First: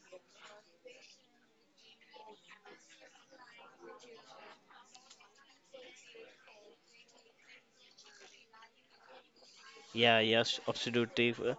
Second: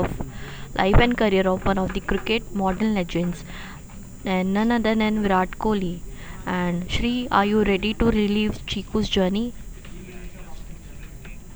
life and career of one of the cricket modern legends, and none other than Virat Kohli. And Shri, are you ready to relive Chiku's journey? Yeah, yes, absolutely, uh,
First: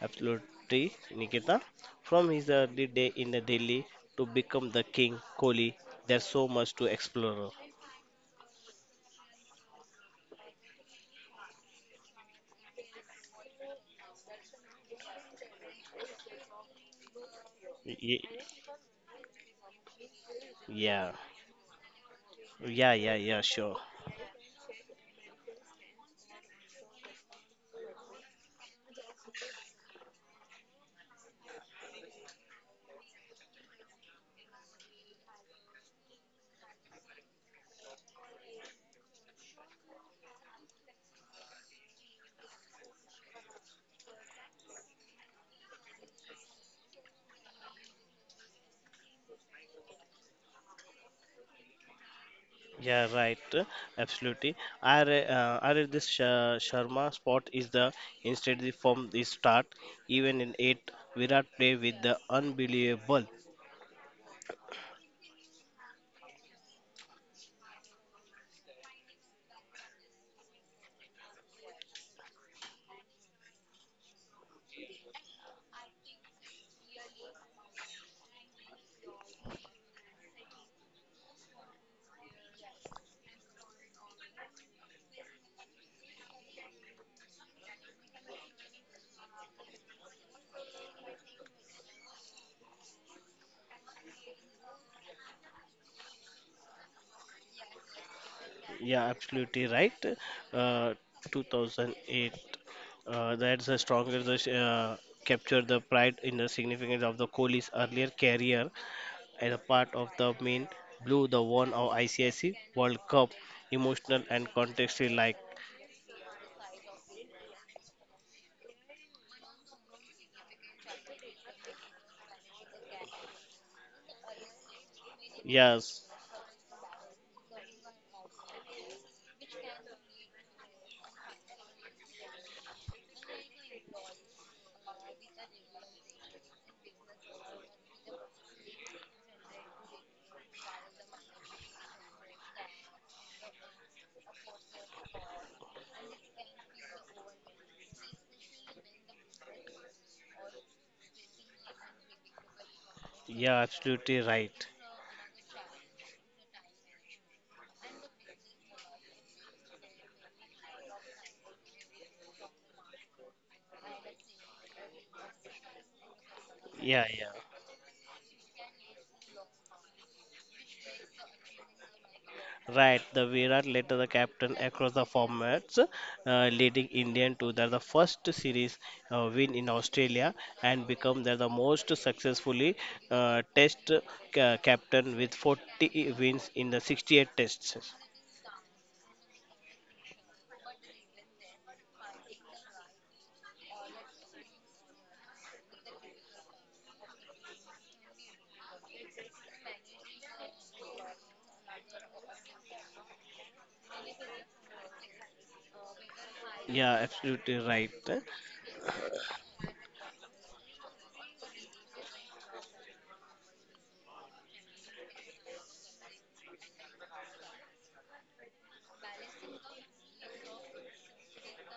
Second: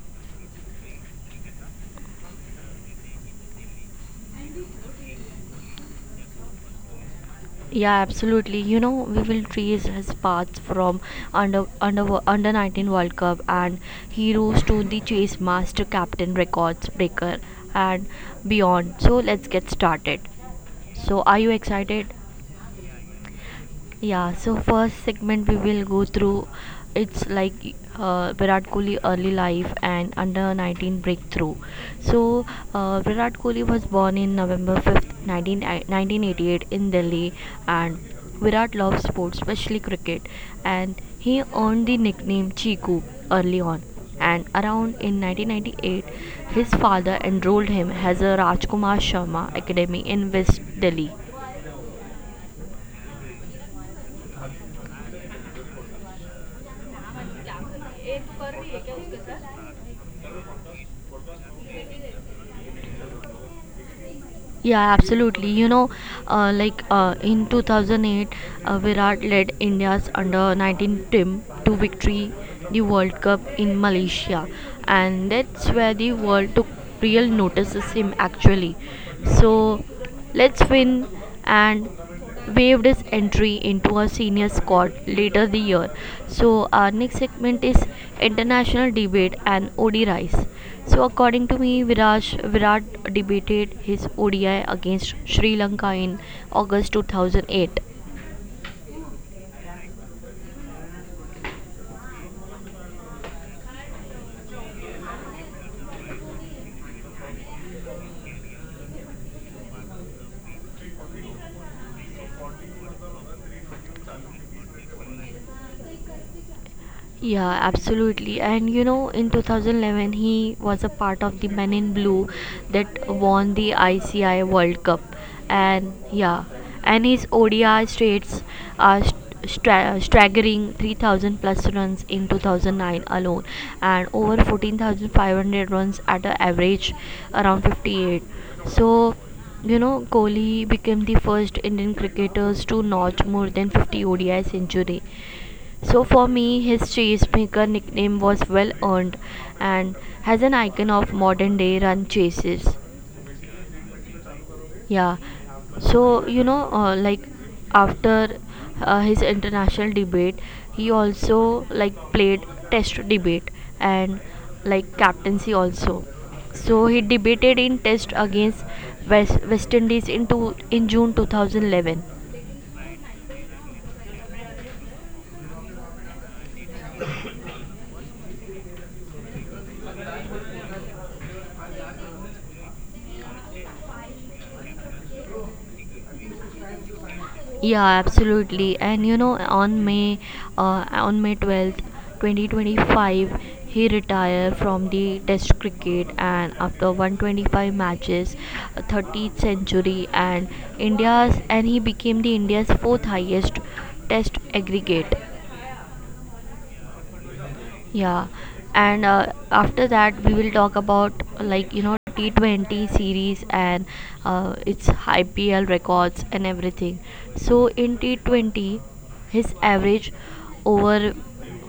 absolutely, Nikita. From his early day in the Delhi to become the king, Kohli, there's so much to explore. Yeah, absolutely. You know, we will trace his path from under 19 World Cup and he rose to the chase master captain records breaker and Y- beyond. So let's get started. Yeah, So are you excited? yeah, sure. Yeah, so first segment we will go through, it's like Virat Kohli early life and under 19 breakthrough. So Virat Kohli was born in November 5th, 1988 in Delhi, and Virat loves sports, especially cricket, and he earned the nickname Chiku early on, and around in 1998 his father enrolled him as a Rajkumar Sharma Academy in West Delhi. Yeah, right. Absolutely. I read this Sharma spot is the instead the from the start. Even in eight, Virat play with the unbelievable. Yeah, absolutely. You know, like in 2008, Virat led India's under 19 team to victory the World Cup in Malaysia, and that's where the world took real notice of him actually. So, let's win and waived his entry into a senior squad later the year. So our next segment is international debate and ODI rise. So according to me, Viraj Virat debated his ODI against Sri Lanka in August 2008. Yeah, absolutely right. Uh, 2008. That's a stronger the, capture the pride in the significance of the Kohli's earlier career as a part of the main blue, the one of ICIC World Cup, emotional and contextually like. Yeah, absolutely. And you know, in 2011, he was a part of the Men in Blue that won the ICI World Cup. Yes, And yeah, and his ODI stats are staggering 3,000 plus runs in 2009 alone, and over 14,500 runs at an average around 58. So, you know, Kohli became the first Indian cricketers to notch more than 50 ODI century, so for me, his Chasemaker nickname was well earned and has an icon of modern day run chases. yeah, absolutely right. Yeah. So, you know, like after his international debate, he also like played test debate and like captaincy also. So Yeah, he yeah. debated in test against West Indies in, two, in June 2011. Right, the Virat later the captain across the formats, leading Indian to their the first series win in Australia and become their the most successfully test captain with 40 wins in the 68 tests. Yeah, absolutely. And you know, on May 12th, 2025, he retired from the test cricket and after 125 matches, a 30th century and India's and he became the India's fourth highest test aggregate. Yeah, absolutely right. Yeah, and after that we will talk about like you know T20 series and its IPL records and everything. So in T20, his average over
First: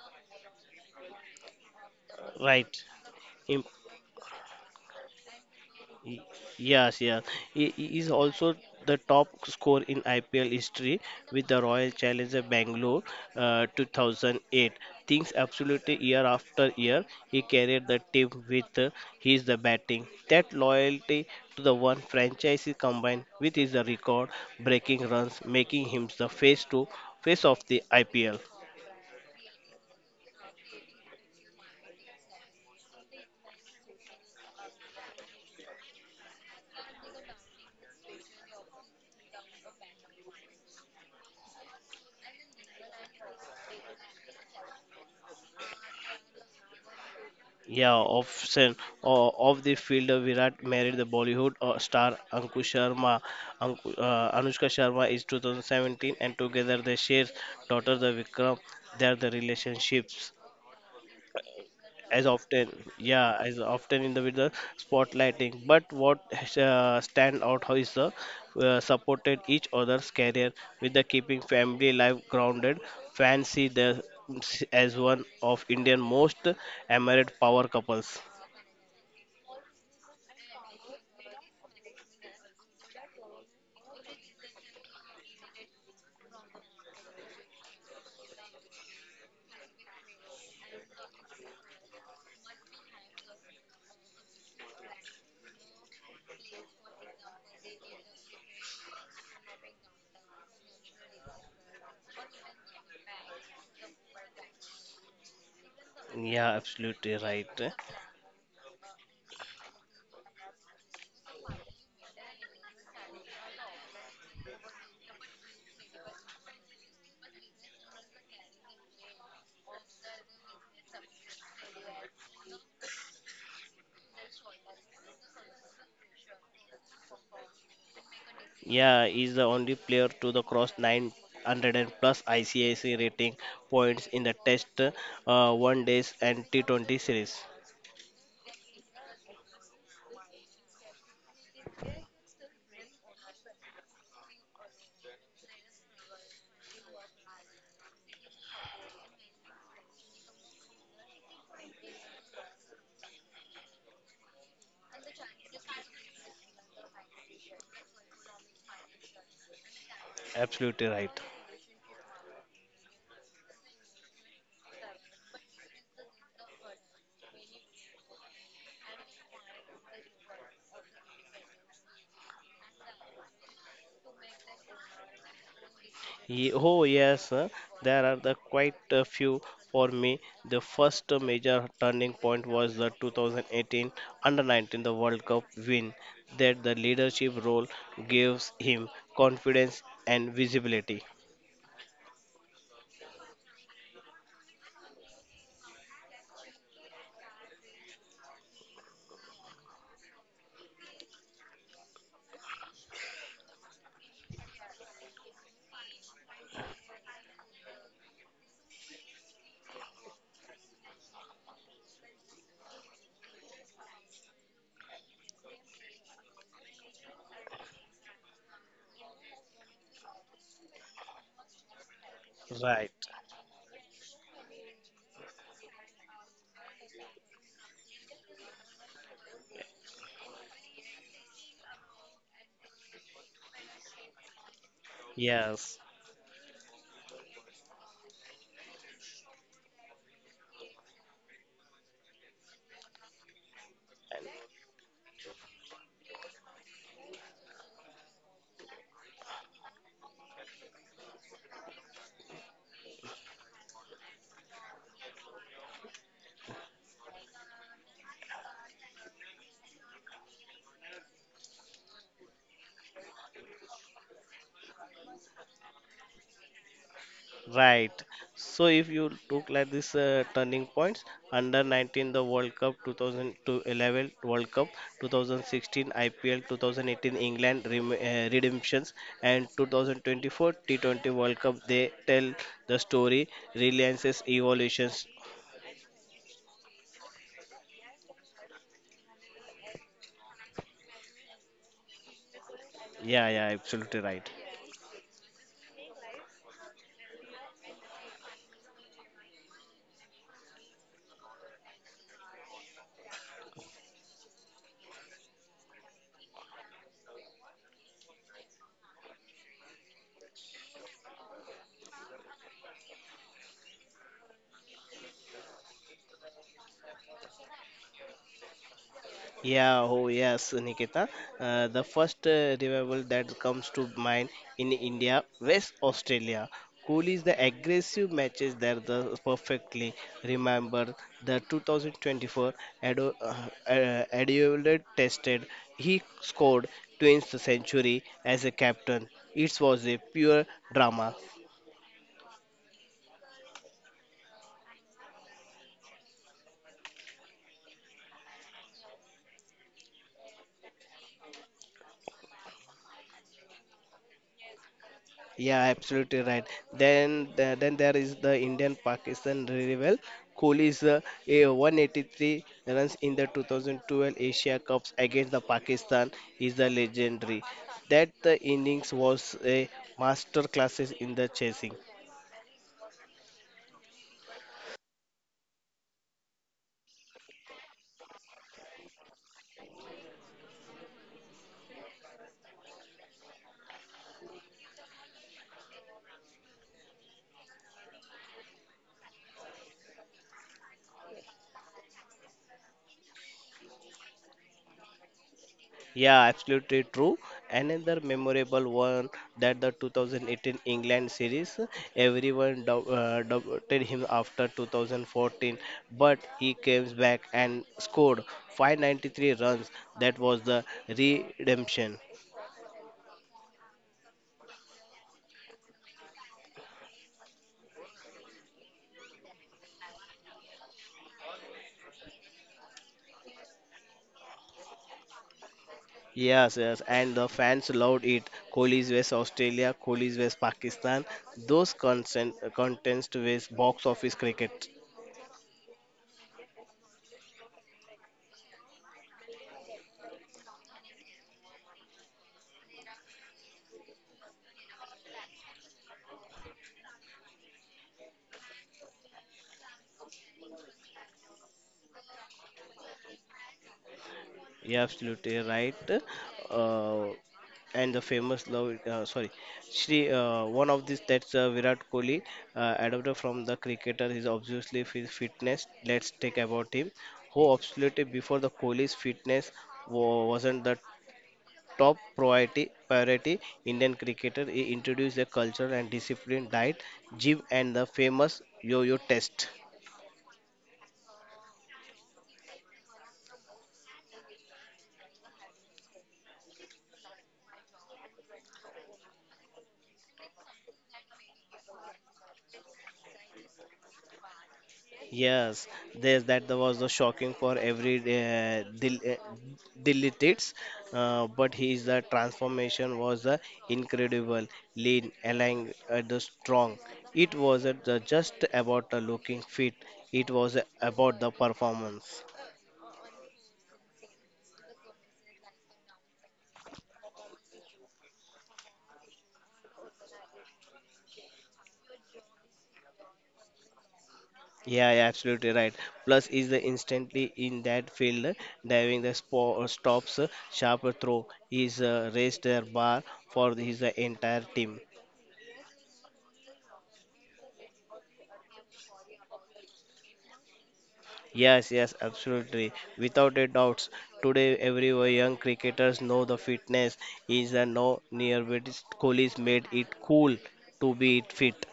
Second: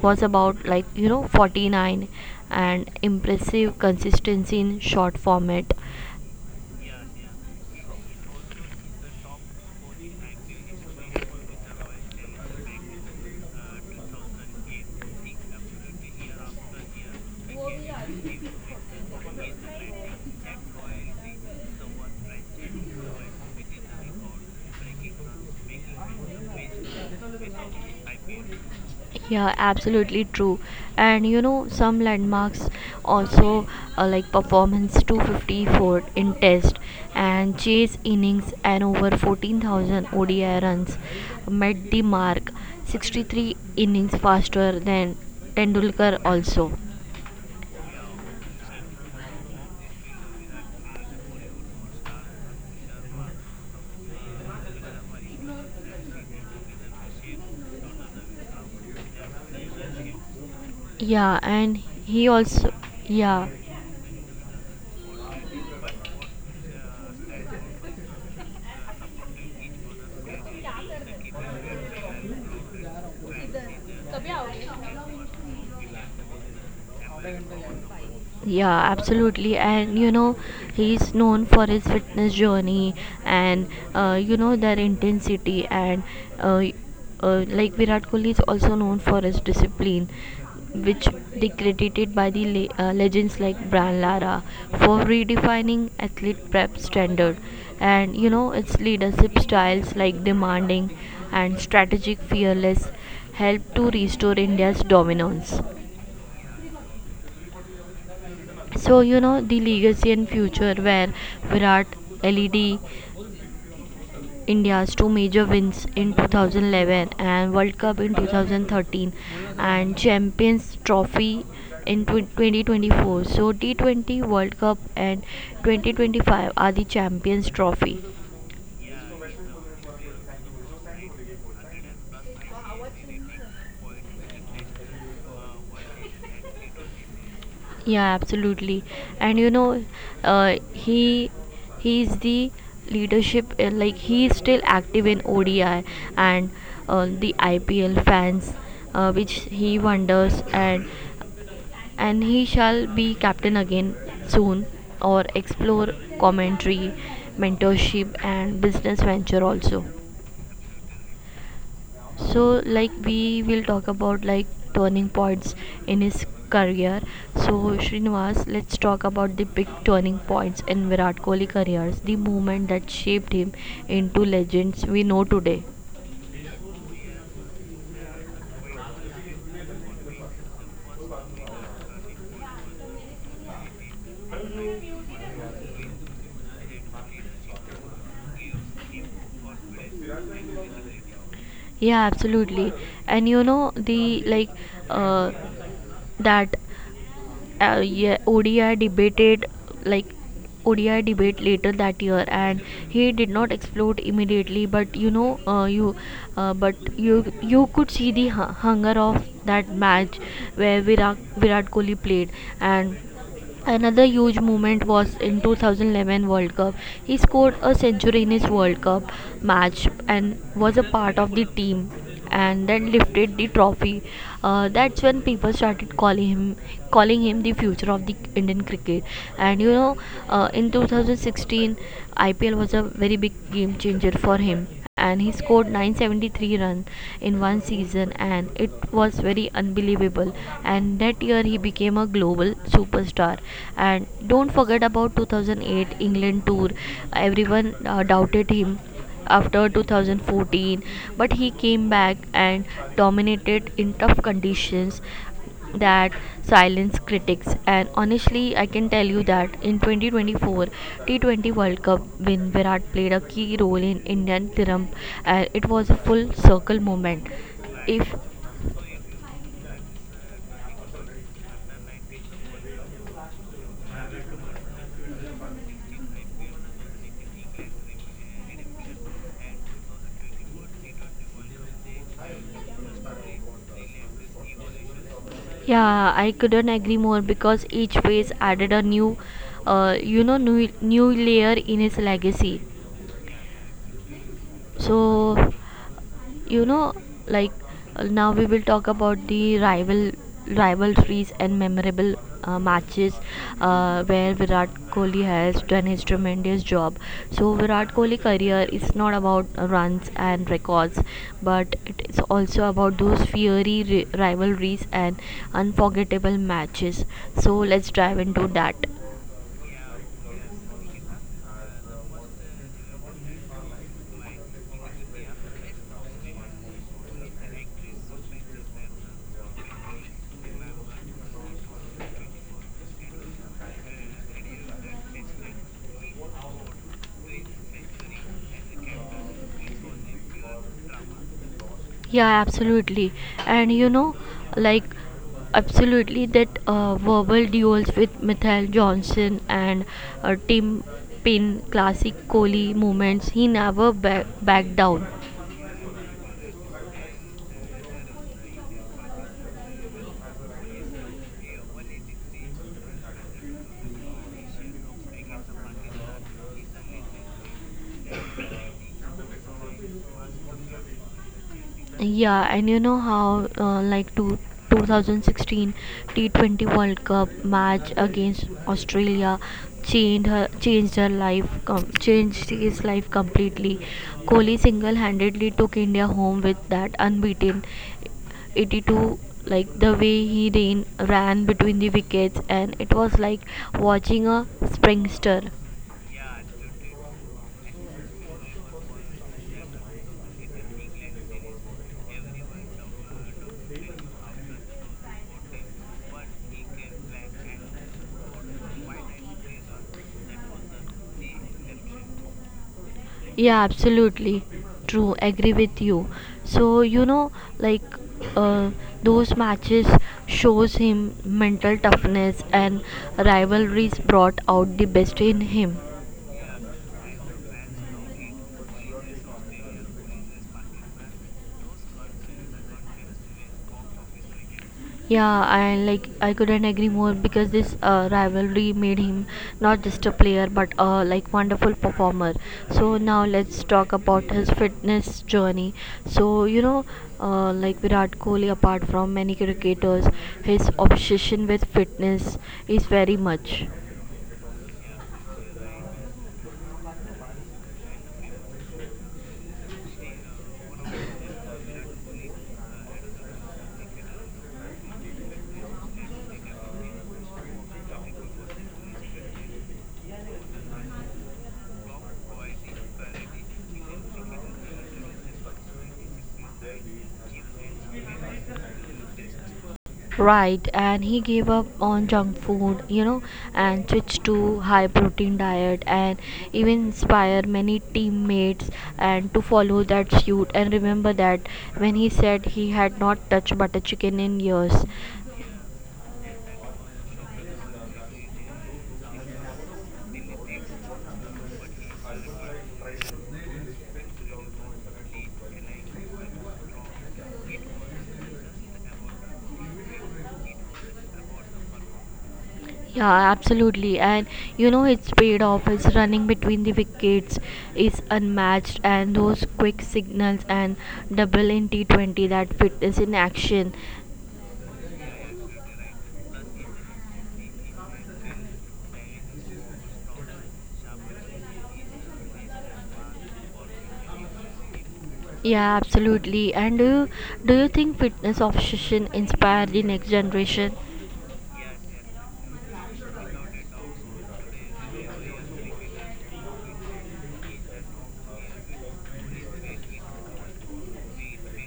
was about like you know 49 Right. and impressive consistency in short format. Y- yes. He is also the top scorer in IPL history with the Royal Challenger Bangalore 2008. Things absolutely year after year, he carried the team with his the batting. That loyalty to the one franchise is combined with his record-breaking runs, making him the face to face of the IPL. Yeah, absolutely true. And you know, some landmarks also like performance 254 in test and chase innings and over 14,000 ODI runs met the mark 63 innings faster than Tendulkar also. Yeah, of sen of the field, Virat married the Bollywood star Ankush Sharma. Anushka Sharma is 2017, and together they share daughter the Vikram. They are the relationships Yeah, and as he often, also yeah, yeah. as often in the with the spotlighting. But what stand out how is the supported each other's career with the keeping family life grounded. Fans see the as one of Indian most admired power couples. Yeah, absolutely. And you know, he's known for his fitness journey and you know their intensity and uh, like Virat Kohli is also known for his discipline, which they credited by the legends like Brian Lara for redefining athlete prep standard. And you know, its leadership styles like demanding and strategic fearless helped to restore India's dominance. Yeah, absolutely right. So you know the legacy and future where Virat LED India's two major wins in 2011 and World Cup in 2013 and Champions Trophy in 2024. So T20 World Cup and 2025 are the Champions Trophy. Yeah, is the only player to the cross 900 plus ICIC rating points in the Test, One Days and T20 series. Yeah, absolutely. And you know, uh, he he is the leadership, like he is still active in ODI and the IPL fans, which he wonders and he shall be captain again soon or explore commentary, mentorship and business venture also. Absolutely right. So like we will talk about like turning points in his career. So Srinivas, let's talk about the big turning points in Virat Kohli careers, the moment that shaped him into legends we know today. Oh yes, there are the quite a few for me. The first major turning point was the 2018 Under 19 the World Cup win that the leadership role gives him confidence and visibility. Yeah, absolutely. And you know the like uh, that yeah, ODI debated, like ODI debate later that year, and he did not explode immediately. But you know, you could see the hunger of that match where Virat Kohli played, and another huge moment was in 2011 World Cup. He scored a century in his World Cup match and was a part of the team and Right. then lifted the trophy. That's when people started calling him the future of the Indian cricket. And you know, in 2016 IPL was a very big game changer for him and he scored Yes. 973 runs in one season, and it was very unbelievable. And that year, he became a global superstar. And don't forget about 2008 England tour. Everyone doubted him after 2014, but he came back and dominated in tough conditions that silence critics, and honestly, I can tell you that in 2024 T20 World Cup when Virat played a key role in Indian tiram, and it was a full circle moment. Right. If So if you look like this turning points under 19 the World Cup 2011 World Cup 2016 IPL 2018 England redemptions and 2024 T20 World Cup they tell the story reliances evolutions. yeah, I couldn't agree more because each phase added a new, you know, new layer in his legacy. Yeah, absolutely right. So you know, like now we will talk about the rivalries and memorable matches where Virat Kohli has done his tremendous job. So Virat Kohli career is not about runs and records, but it is also about those fiery rivalries and unforgettable matches. So let's dive into that. Yeah, oh yes, Nikita. The first revival that comes to mind in India, West Australia. Cool is the aggressive matches there the perfectly remember the 2024 Ado, uh, Adelaide tested. He scored twins century as a captain. It was a pure drama. Yeah, absolutely. And you know, like, absolutely that verbal duels with Michael Johnson and Tim Pin, classic Kohli moments, he never backed down. Yeah, absolutely right. Then there is the Indian-Pakistan rival. Kohli is a 183 runs in the 2012 Asia Cups against the Pakistan is the legendary. That the innings was a master classes in the chasing. Yeah, and you know how, like 2016 T20 World Cup match against Australia changed his life completely. Kohli single-handedly took India home with that unbeaten 82, like the way he ran between the wickets, and it was like watching a springster. Yeah, absolutely true. Another memorable one that the 2018 England series, everyone doubted him after 2014, but he came back and scored 593 runs. That was the redemption. Yeah, absolutely true. Agree with you. So, you know, like uh, those matches shows him mental toughness and rivalries brought out the best in him. Yes, and the fans loved it. Kohli's West Australia, Kohli's West Pakistan, those constant, contents with box office cricket. Yeah, I like I couldn't agree more because this rivalry made him not just a player but a like wonderful performer. So now let's talk about his fitness journey. So you know, like Virat Kohli, apart from many cricketers, his obsession with fitness is very much. Yeah, absolutely right. Uh, and the famous love, sorry, Shri, one of these that's Virat Kohli, adopted from the cricketer. Is obviously his fitness. Let's take about him. Who absolutely before the Kohli's fitness wasn't the top priority. Priority Indian cricketer. He introduced a cultural and disciplined diet, gym, and the famous yo-yo test. Right, and he gave up on junk food, you know, and switched to high protein diet and even inspired many teammates and to follow that suit, and remember that when he said he had not touched butter chicken in years. Yes, there's that was the shocking for every dilettantes, but his the transformation was incredible, lean, along the strong. It wasn't the just about the looking fit; it was about the performance. Yeah, absolutely. And you know, it's paid off. His running between the wickets is unmatched, and those quick signals and double in T20, that fitness in action. Yeah, absolutely right. Plus, is the instantly in that field diving the stops sharp throw is raised their bar for his entire team. Yeah, absolutely. And do you think fitness obsession inspired the next generation? Yes, absolutely. Without a doubt, today every young cricketers know the fitness is a no near but Kohli's made it cool to be fit.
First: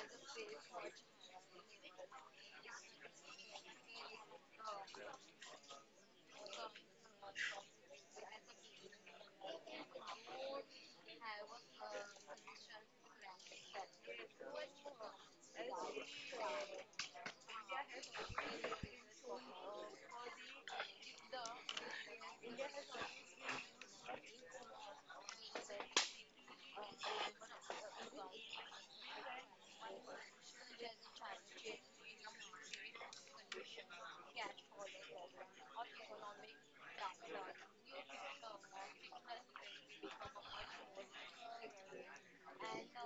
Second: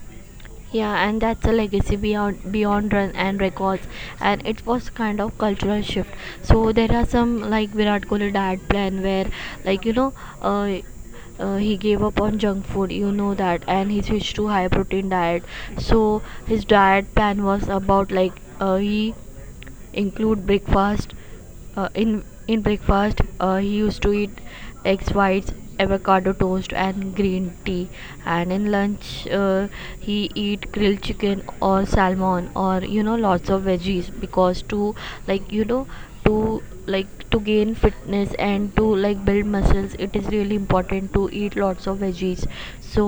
Yeah, and that's a legacy beyond run and records, and it was kind of cultural shift. So there are some like Virat Kohli diet plan where, like you know, uh, he gave up on junk food, you know that, and he switched to high protein diet, so his diet plan was about like he include breakfast. In breakfast, he used to eat eggs whites, avocado toast, and green tea. And in lunch, he eat grilled chicken or salmon or you know lots of veggies, because to like you know to like to gain fitness and to like build muscles, it is really important to eat lots of veggies. So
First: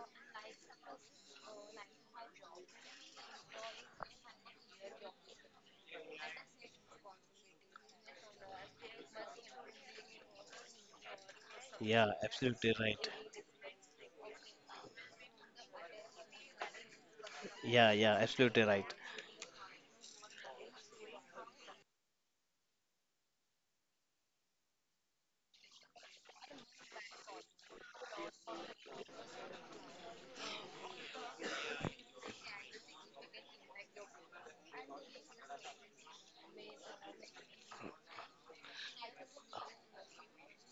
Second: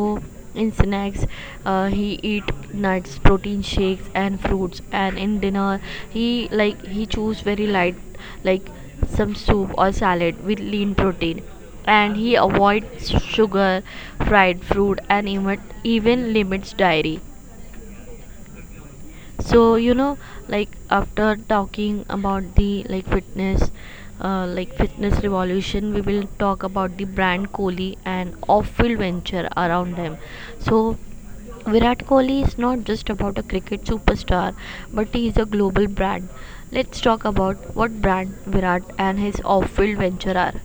in snacks, he eat nuts, protein shakes, and fruits. And in dinner, he like he choose very light, like some soup or salad with lean protein. Yeah, And he absolutely right. avoids sugar, fried fruit, and even limits dairy. Yeah, absolutely right. So you know, like after talking about the like fitness revolution, we will talk about the brand Kohli and off-field venture around them. So Virat Kohli is not just about a cricket superstar, but he is a global brand. Let's talk about what brand Virat and his off-field venture are.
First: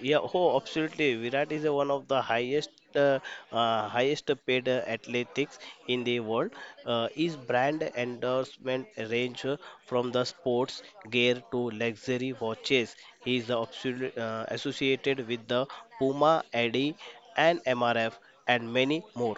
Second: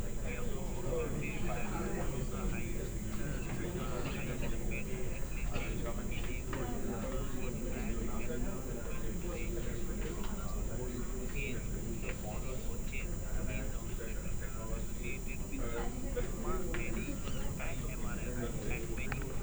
Yeah, oh, absolutely. Virat is one of the highest paid athletics in the world. His brand endorsement range from the sports gear to luxury watches. He is absolutely associated with the Puma, Adi, and MRF, and many more.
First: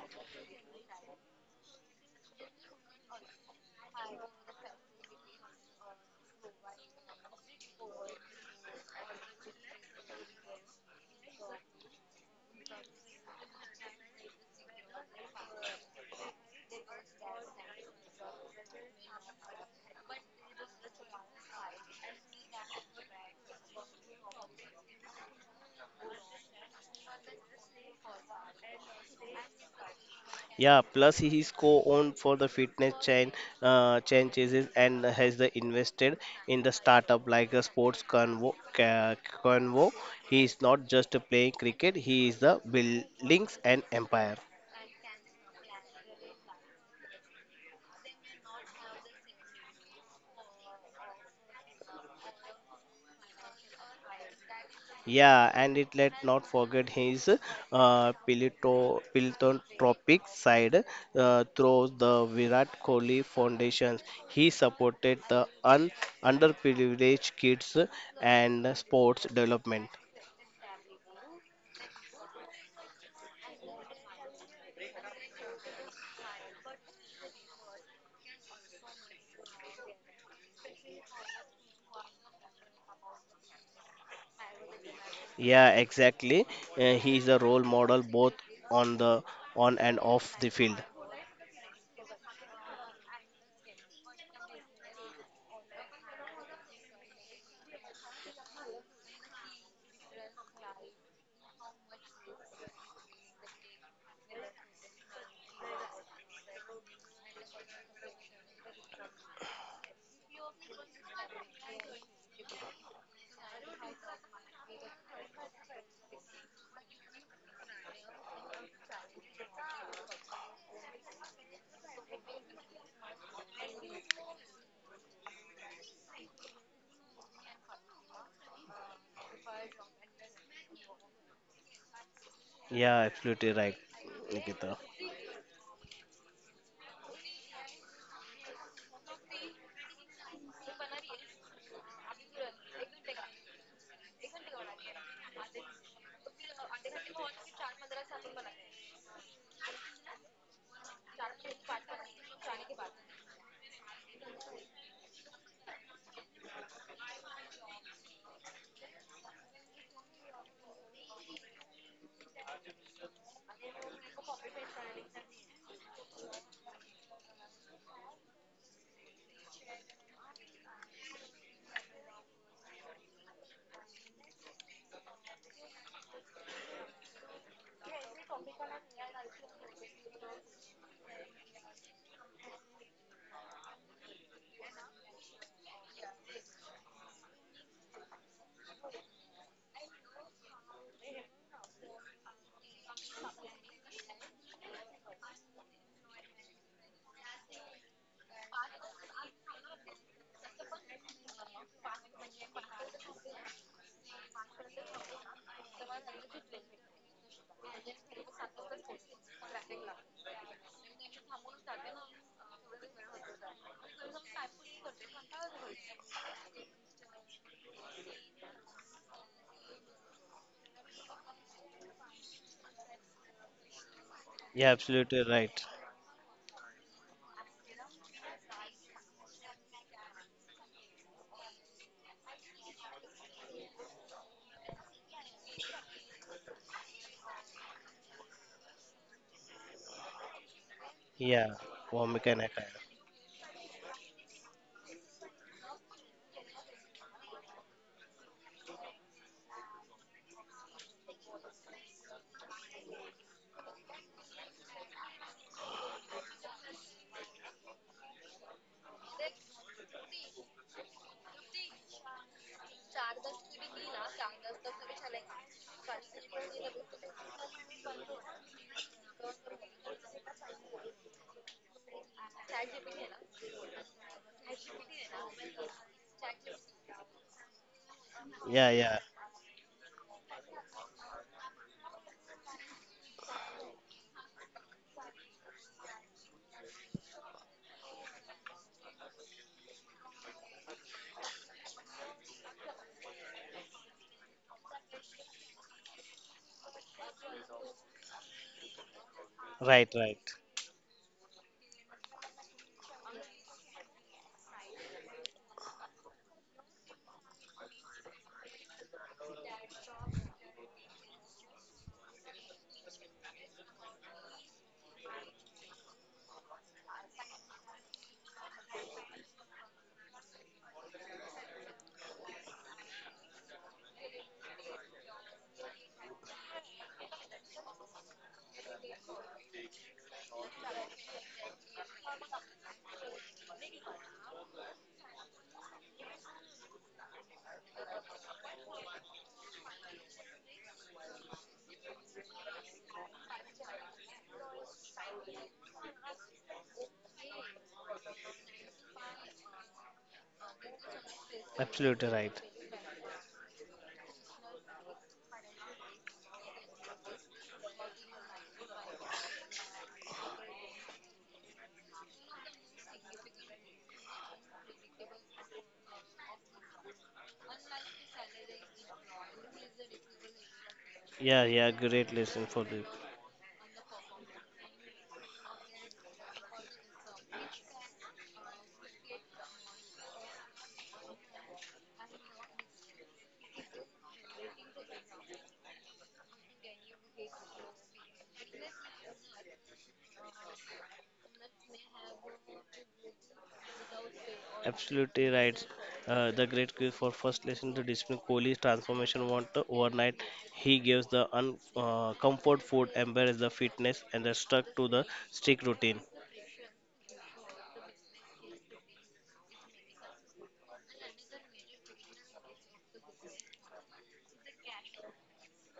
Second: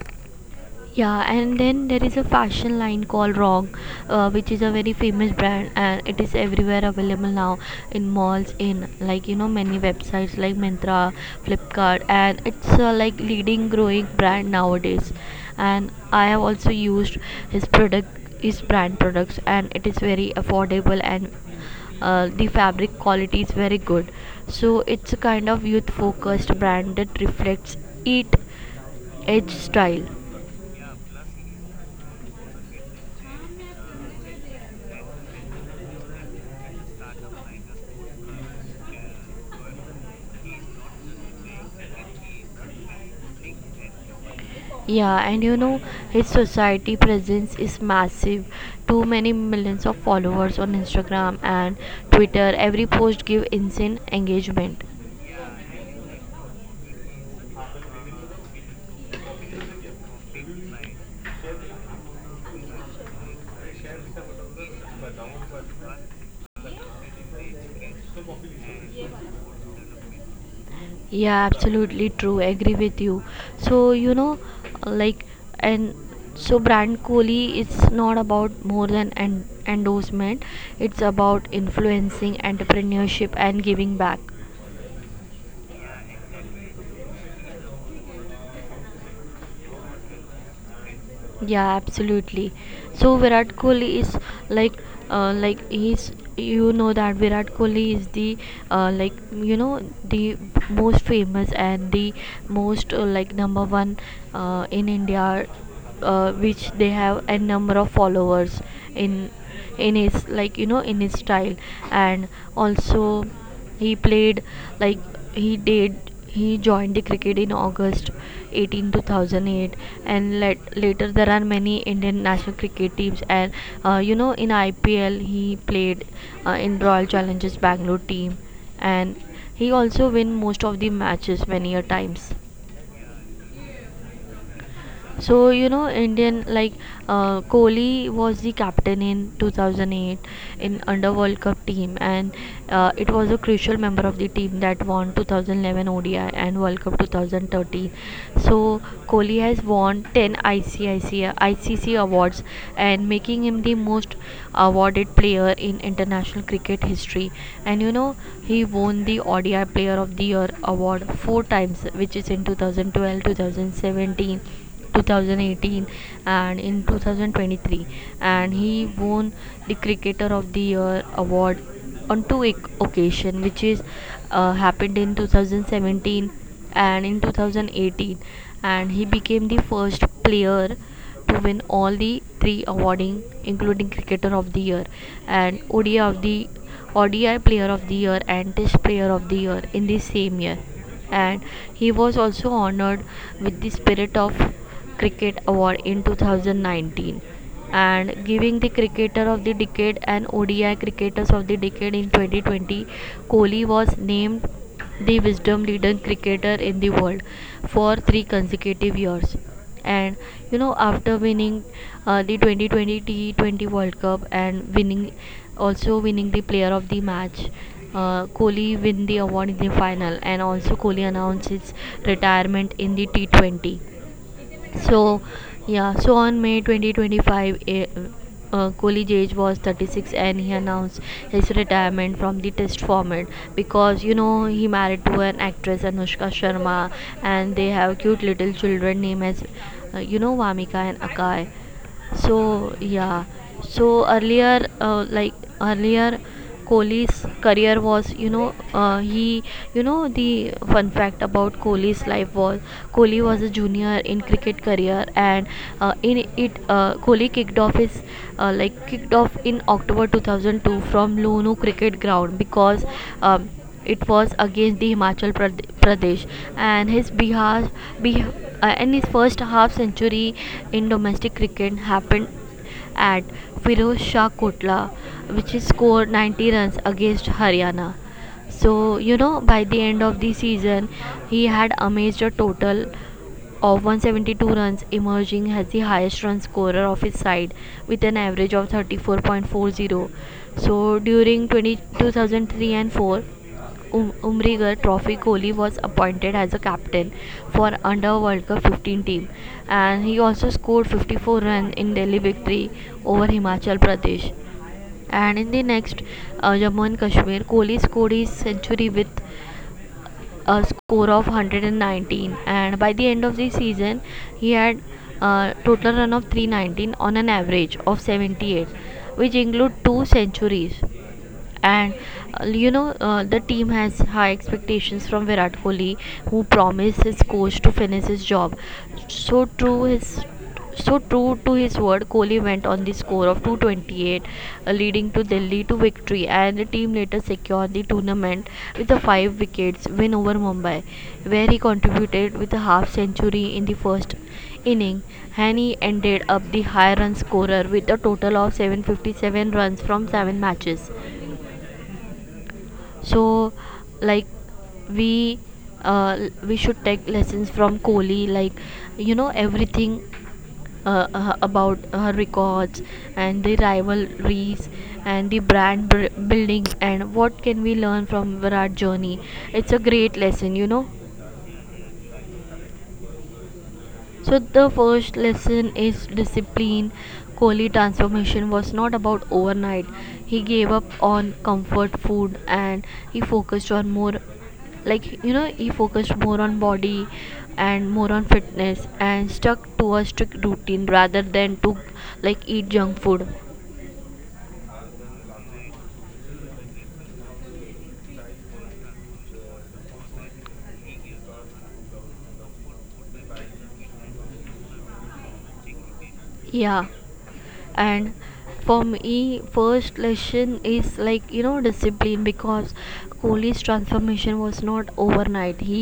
Yeah, and then there is a fashion line called Wrong, which is a very famous brand, and it is everywhere available now in malls, in like you know many websites like Myntra, Flipkart, and it's like leading growing brand nowadays. And I have also used his product, his brand products, and it is very affordable and the fabric quality is very good. So it's a kind of youth focused brand that reflects it edge style. Yeah, plus he is co-owned for the fitness chain, chases and has the invested in the startup like a sports convo. He is not just playing cricket; he is the buildings and empire. Yeah, and you know, his society presence is massive. Too many millions of followers on Instagram and Twitter. Every post give insane engagement. Yeah, and it let not forget his philanthropic side through the Virat Kohli Foundation. He supported the underprivileged kids and sports development. Yeah, absolutely true. Agree with you. So, you know, like and so brand Kohli, it's not about more than an endorsement. It's about influencing entrepreneurship and giving back. Yeah, exactly. He is a role model both on the on and off the field. Yeah, absolutely. So Virat Kohli is like like he's you know that Virat Kohli is the uh, like you know the most famous and the most like number one in India, which they have a number of followers in in his, in his style. And also he played, like he did. He joined the cricket in August 18 2008, and later there are many Indian national cricket teams. And in IPL, he played in Royal Challengers Bangalore team, and he also win most of the matches many a times. Yeah, absolutely right, Nikita. So you know, Indian like Kohli was the captain in 2008 in under World Cup team, and it was a crucial member of the team that won 2011 ODI and World Cup 2013. So Kohli has won 10 ICIC ICC awards and making him the most awarded player in international cricket history. And you know, he won the ODI Player of the Year award four times, which is in 2012, 2017, 2018 and in 2023, and he won the Cricketer of the Year award on occasion, which is happened in 2017 and in 2018. And he became the first player to win all the three awarding including Cricketer of the Year and ODI Player of the Year and Test Player of the Year in the same year. And he was also honored with the Spirit of Cricket Award in 2019, and giving the Cricketer of the Decade and ODI Cricketers of the Decade in 2020. Kohli was named the Wisdom Leading Cricketer in the World for three consecutive years. And you know, after winning the 2020 T20 World Cup and winning the Player of the Match, Kohli win the award in the final, and also Kohli announced his retirement in the T20. Yeah, So, absolutely right. yeah, so on May 2025, Kohli's age was 36, and he announced his retirement from the test format. Because you know, he married to an actress Anushka Sharma, and they have cute little children named as Vamika and Akai. Yeah, Vomika Nakaya. So, yeah, so earlier, earlier. Kohli's career was, the fun fact about Kohli's life was Kohli was a junior in cricket career. And Kohli kicked off in October 2002 from Lucknow cricket ground, because. Um, it was against the Pradesh and his Bihar. And his first half century in domestic cricket happened at Firoz Shah Kotla, which is scored 90 runs against Haryana. Yeah, yeah, So, you know, by the end of the season, he had amassed a total of 172 runs, emerging as the highest run scorer of his side with an average of 34.40. So, 2003 and 4, Umrigar Trophy, Kohli was appointed as a captain for under World Cup 15 team, right, and he right. also scored 54 runs in Delhi victory over Himachal Pradesh. And in the next, Jammu and Kashmir, Kohli scored his century with a score of 119, and by the end of the season he had a total run of 319 on an average of 78, which include two centuries. And the team has high expectations from Virat Kohli, who promised his coach to finish his job. So true his so true to his word, Kohli went on the score of 228, leading to Delhi to victory, and the team later secured the tournament with a five wickets win over Mumbai, where he contributed with a half century in the first inning. And he ended up the high run scorer with a total of 757 runs from seven matches. Absolutely right. so like we uh, we should take lessons from Kohli, everything, about her records and the rivalries and the building, and what can we learn from Virat journey. It's a great lesson, you know. Yeah, great lesson for the. So the first lesson is discipline. Kohli transformation was not about overnight. He gave up on comfort food, and he focused on more like you know he focused more on body and more on fitness, and stuck to a strict routine rather than to like eat junk food. Absolutely right. The great quiz for first lesson to discipline Kohli's transformation want to overnight. He gives the comfort food, embrace the fitness, and the stuck to the strict routine. Yeah. And for me first lesson is, like you know, discipline, because Kohli's transformation was not overnight. he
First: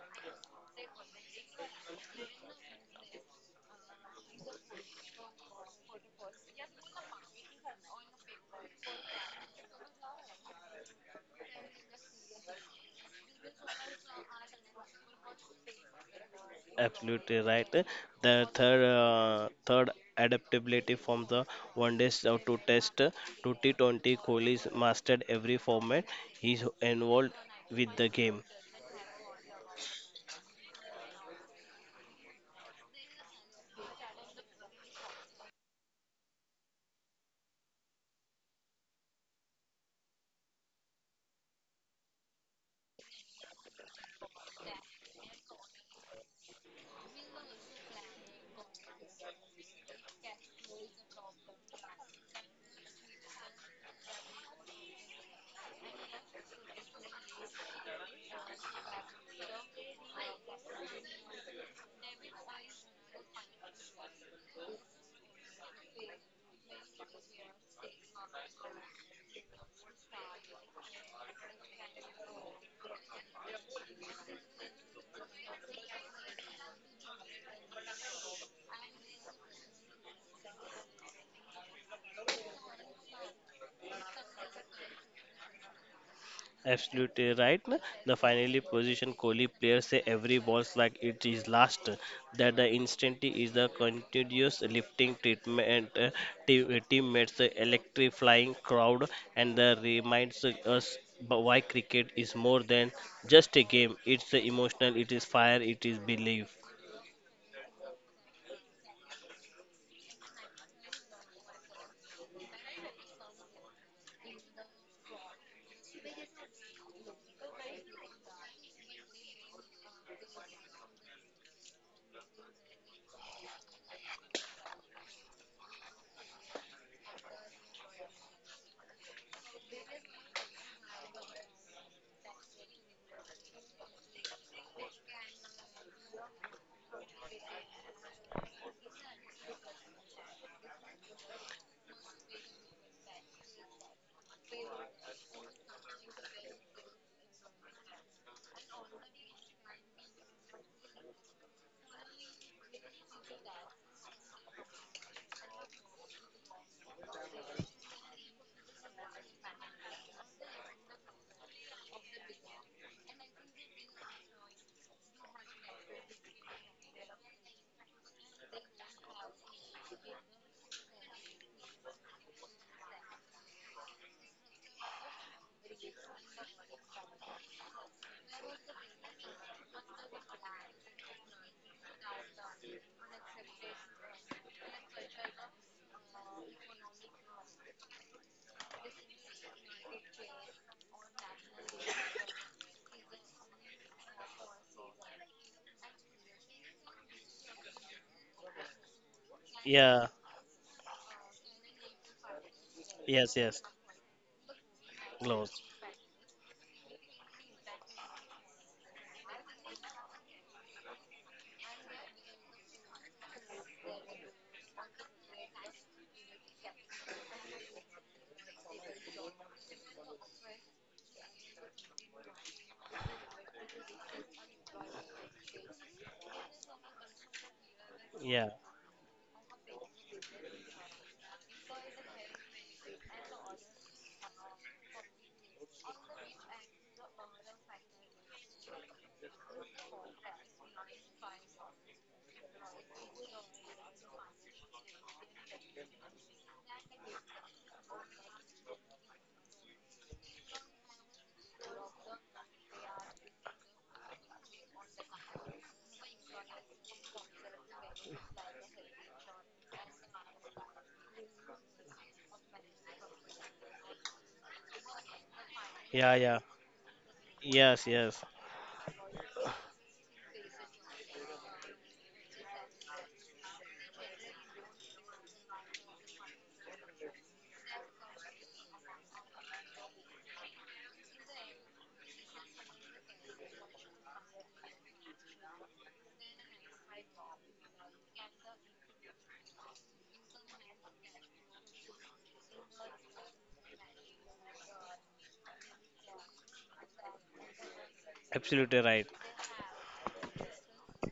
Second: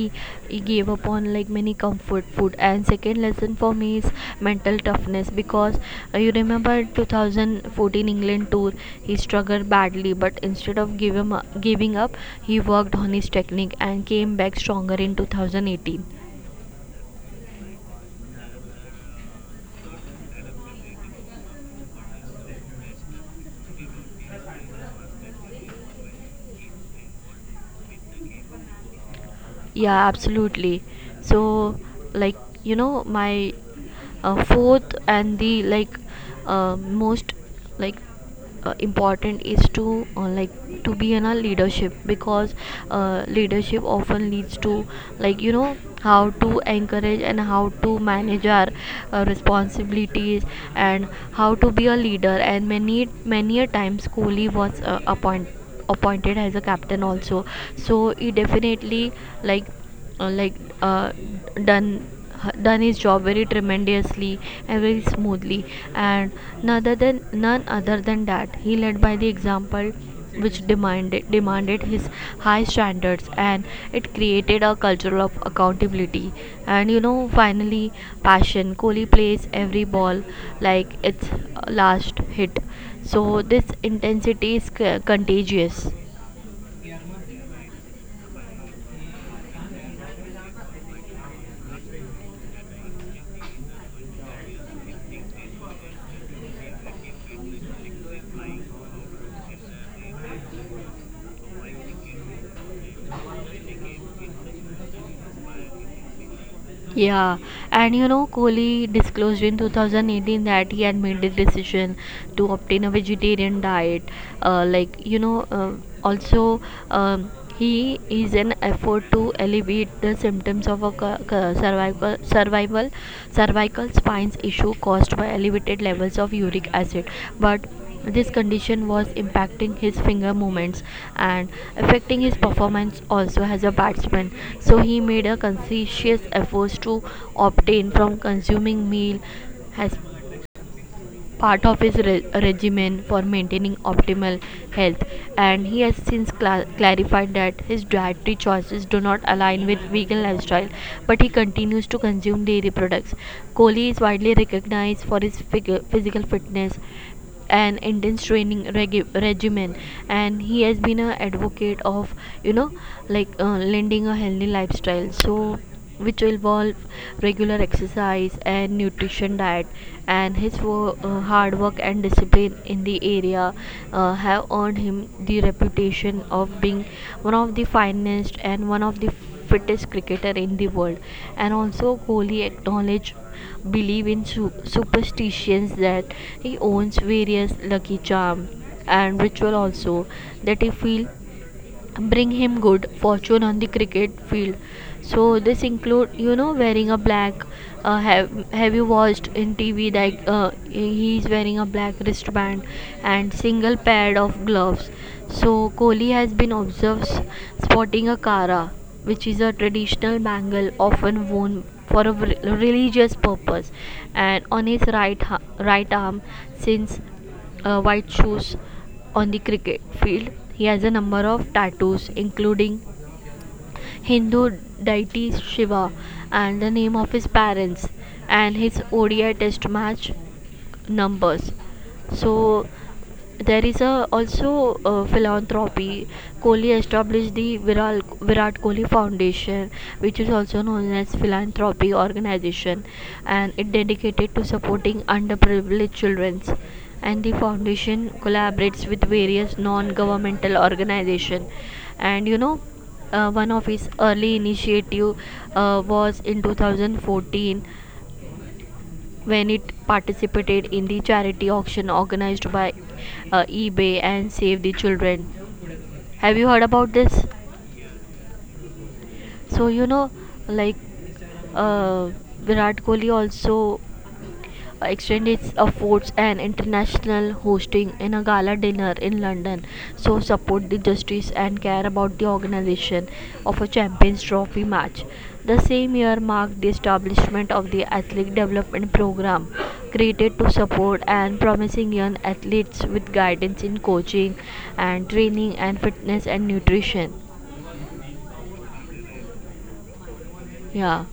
he gave up on like many comfort food. And second lesson for me is mental toughness, because you remember 2014 England tour, he struggled badly, but instead of giving up, he worked on his technique and came back stronger in 2018. Absolutely right. The third adaptability from the one day out to test to T20, Kohli mastered every format he's involved with the game. Yeah, absolutely. So, like, my fourth and the most like important is to to be in a leadership, because leadership often leads to, like you know, how to encourage and how to manage our responsibilities and how to be a leader. And many many a times Kohli was appointed as a captain also. So he definitely, like uh, like uh, done done his job very tremendously and very smoothly. And none other than that, he led by the example, which demanded his high standards, and it created a culture of accountability. And you know, finally, passion. Kohli plays every ball like it's last hit. So this intensity is contagious. Absolutely right. na? The finally position Kohli players say every balls like it is last. That the instant is the continuous lifting treatment. Teammates electric flying crowd and the reminds us why cricket is more than just a game. It's emotional. It is fire. It is belief. Yeah, and you know, Kohli disclosed in 2018 that he had made the decision to obtain a vegetarian diet. Uh, like, you know, uh, also, um, he is an effort to alleviate the symptoms of a cervical spines issue caused by elevated levels of uric acid. But this condition was impacting his finger movements and affecting his performance also as a batsman. So he made a conscientious effort to obtain from consuming meal as part of his regimen for maintaining optimal health. And he has since clarified that his dietary choices do not align with vegan lifestyle, but he continues to consume dairy products. Kohli is widely recognized for his figure, physical fitness, an intense training regimen. And he has been an advocate of, you know, lending a healthy lifestyle, so which will involve regular exercise and nutrition diet. And his hard work and discipline in the area have earned him the reputation of being one of the finest and one of the fittest cricketer in the world. And also Kohli acknowledged believe in superstitions, that he owns various lucky charm and ritual also that he feel bring him good fortune on the cricket field. So this include, you know, wearing a black, have you watched in TV Yeah. that he is wearing a black wristband and Yes. Yes. single pair of gloves. So Close. Kohli has been observed sporting a kara, which is a traditional bangle often worn for a religious purpose, and on his right arm since, white shoes on the cricket field. He has a number of tattoos, including Hindu deity Shiva and the name of his parents, Yeah. and his ODI test match numbers. So there is a also philanthropy. Kohli established the viral Virat Kohli Foundation, which is also known as philanthropy organization, and it dedicated to supporting underprivileged children. And the foundation collaborates with various non-governmental organization. And you know, one of his early initiative was in 2014, when it participated in the charity auction organized by eBay and Save the Children. Yeah. Have Yeah. you heard about this? Yes. Yes. So you know, like uh, Virat Kohli also extend its efforts and international hosting in a gala dinner in London. So support the justice and care about the organization of a Champions Trophy match. The same year marked the establishment of the Athletic Development Program, created to support and promising young athletes with guidance in coaching and training and fitness and nutrition. Absolutely right. Yeah.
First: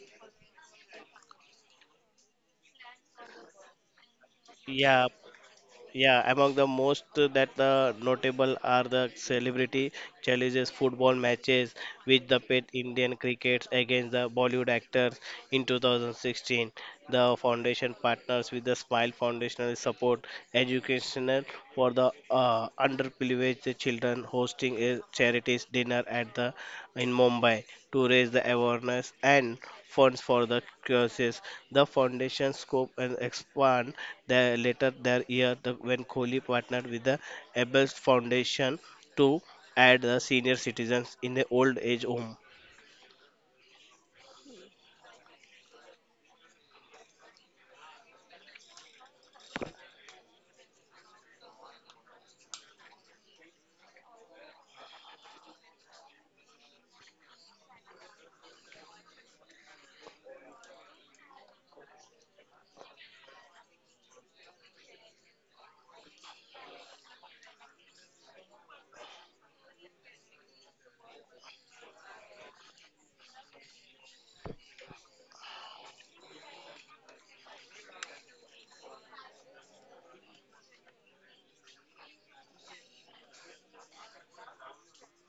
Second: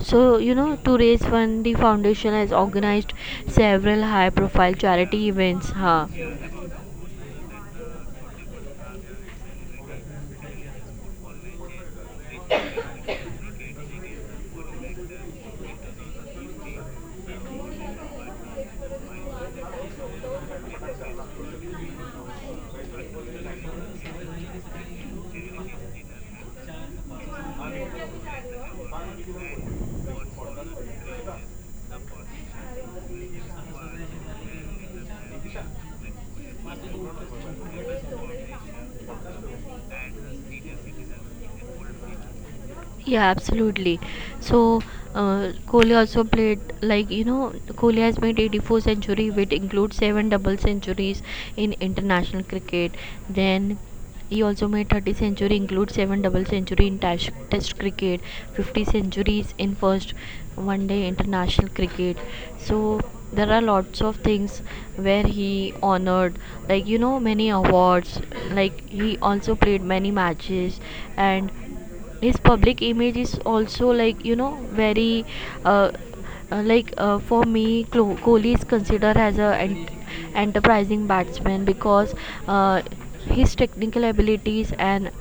So, you know, to raise fund, the foundation has organized several high profile Yeah. charity events. Huh? Yeah, among the most that the notable are the celebrity challenges, football matches with the pet Indian crickets against the Bollywood actors in 2016. The foundation partners with the Smile Foundation to support educational for the underprivileged children, hosting a charities dinner at the in Mumbai to raise the awareness and funds for the causes. The foundation scope and expand the later that year the, when Kohli partnered with the Abels Foundation to add the senior citizens in the old age home. Yeah, absolutely. So Kohli also played, Kohli has made 84 century, which includes seven double centuries in international cricket. Then he also made 30 centuries, include 7 double century in test cricket, 50 centuries in first one day international cricket. So there are lots of things where he honored, like you know, many awards, like he also played many matches. And his public image is also, like you know, very uh, for me Kohli is considered as a enterprising batsman, because uh, his technical abilities,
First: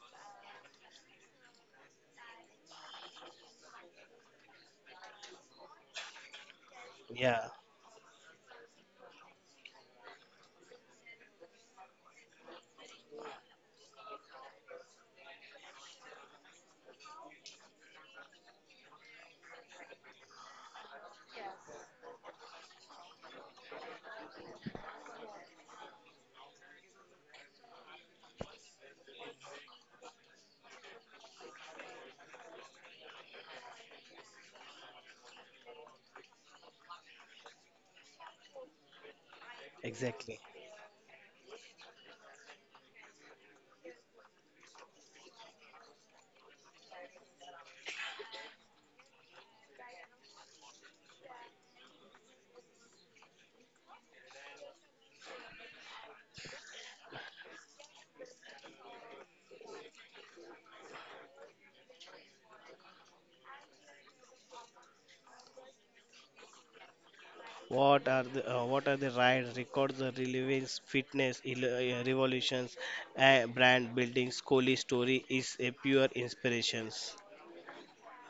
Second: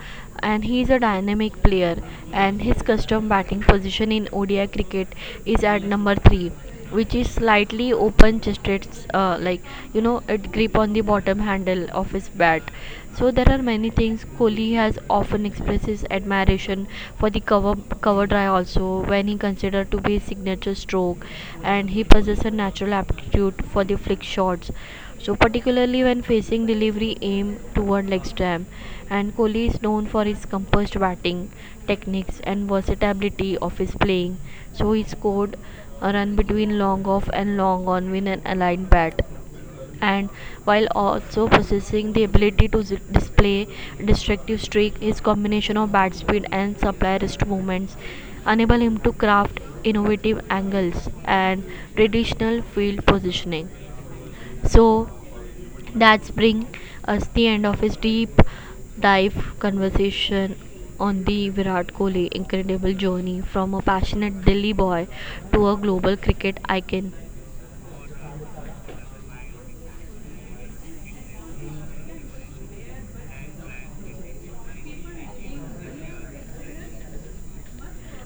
and he is a dynamic player. And his custom batting position in ODI cricket is at number 3, which is Yeah, slightly open, just it's you know it grip on the bottom handle of his bat. So there are many things. Kohli has often expressed his admiration for the cover drive also, when he considered to be his signature stroke. And he possesses a natural aptitude for the flick shots. So particularly when facing delivery aim toward leg stamp, and Kohli is known for his composed batting techniques and versatility of his playing. So he scored a run between long off and long on with an aligned bat, and exactly. while also possessing the ability to display destructive streak. His combination of bat speed and supply wrist movements enable him to craft innovative angles and traditional field positioning. So that's bring us the end of his deep dive conversation on the Virat Kohli incredible journey from a passionate Delhi boy to a global cricket icon. What are the rides, records, the relevance, fitness, revolutions, brand building, Kohli story is a pure inspirations.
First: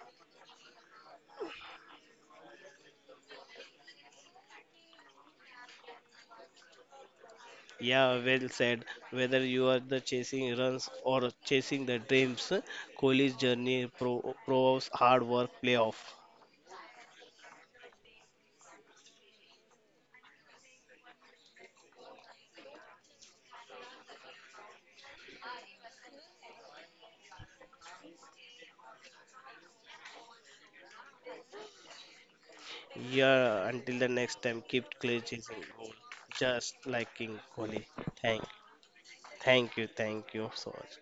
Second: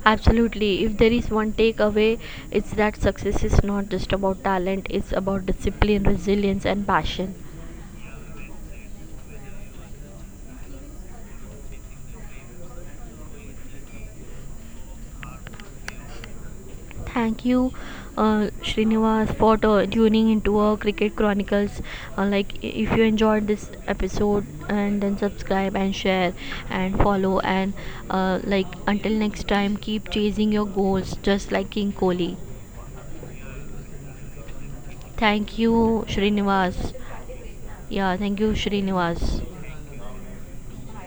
Absolutely. If there is one takeaway, it's that success is not just about talent, it's about discipline, resilience, and passion. Yeah, well said. Whether you are the chasing runs or chasing the dreams, Kohli's journey proves hard work payoff. Thank you, Srinivas, for tuning into our Cricket Chronicles. If you enjoyed this episode, and then subscribe and share and follow. And until next time, keep chasing your goals, just like King Kohli. Yeah, until the next time, keep clear Thank chasing goal, you, just Srinivas. like King Kohli. Yeah, thank you, Thank, Srinivas. Thank you so much.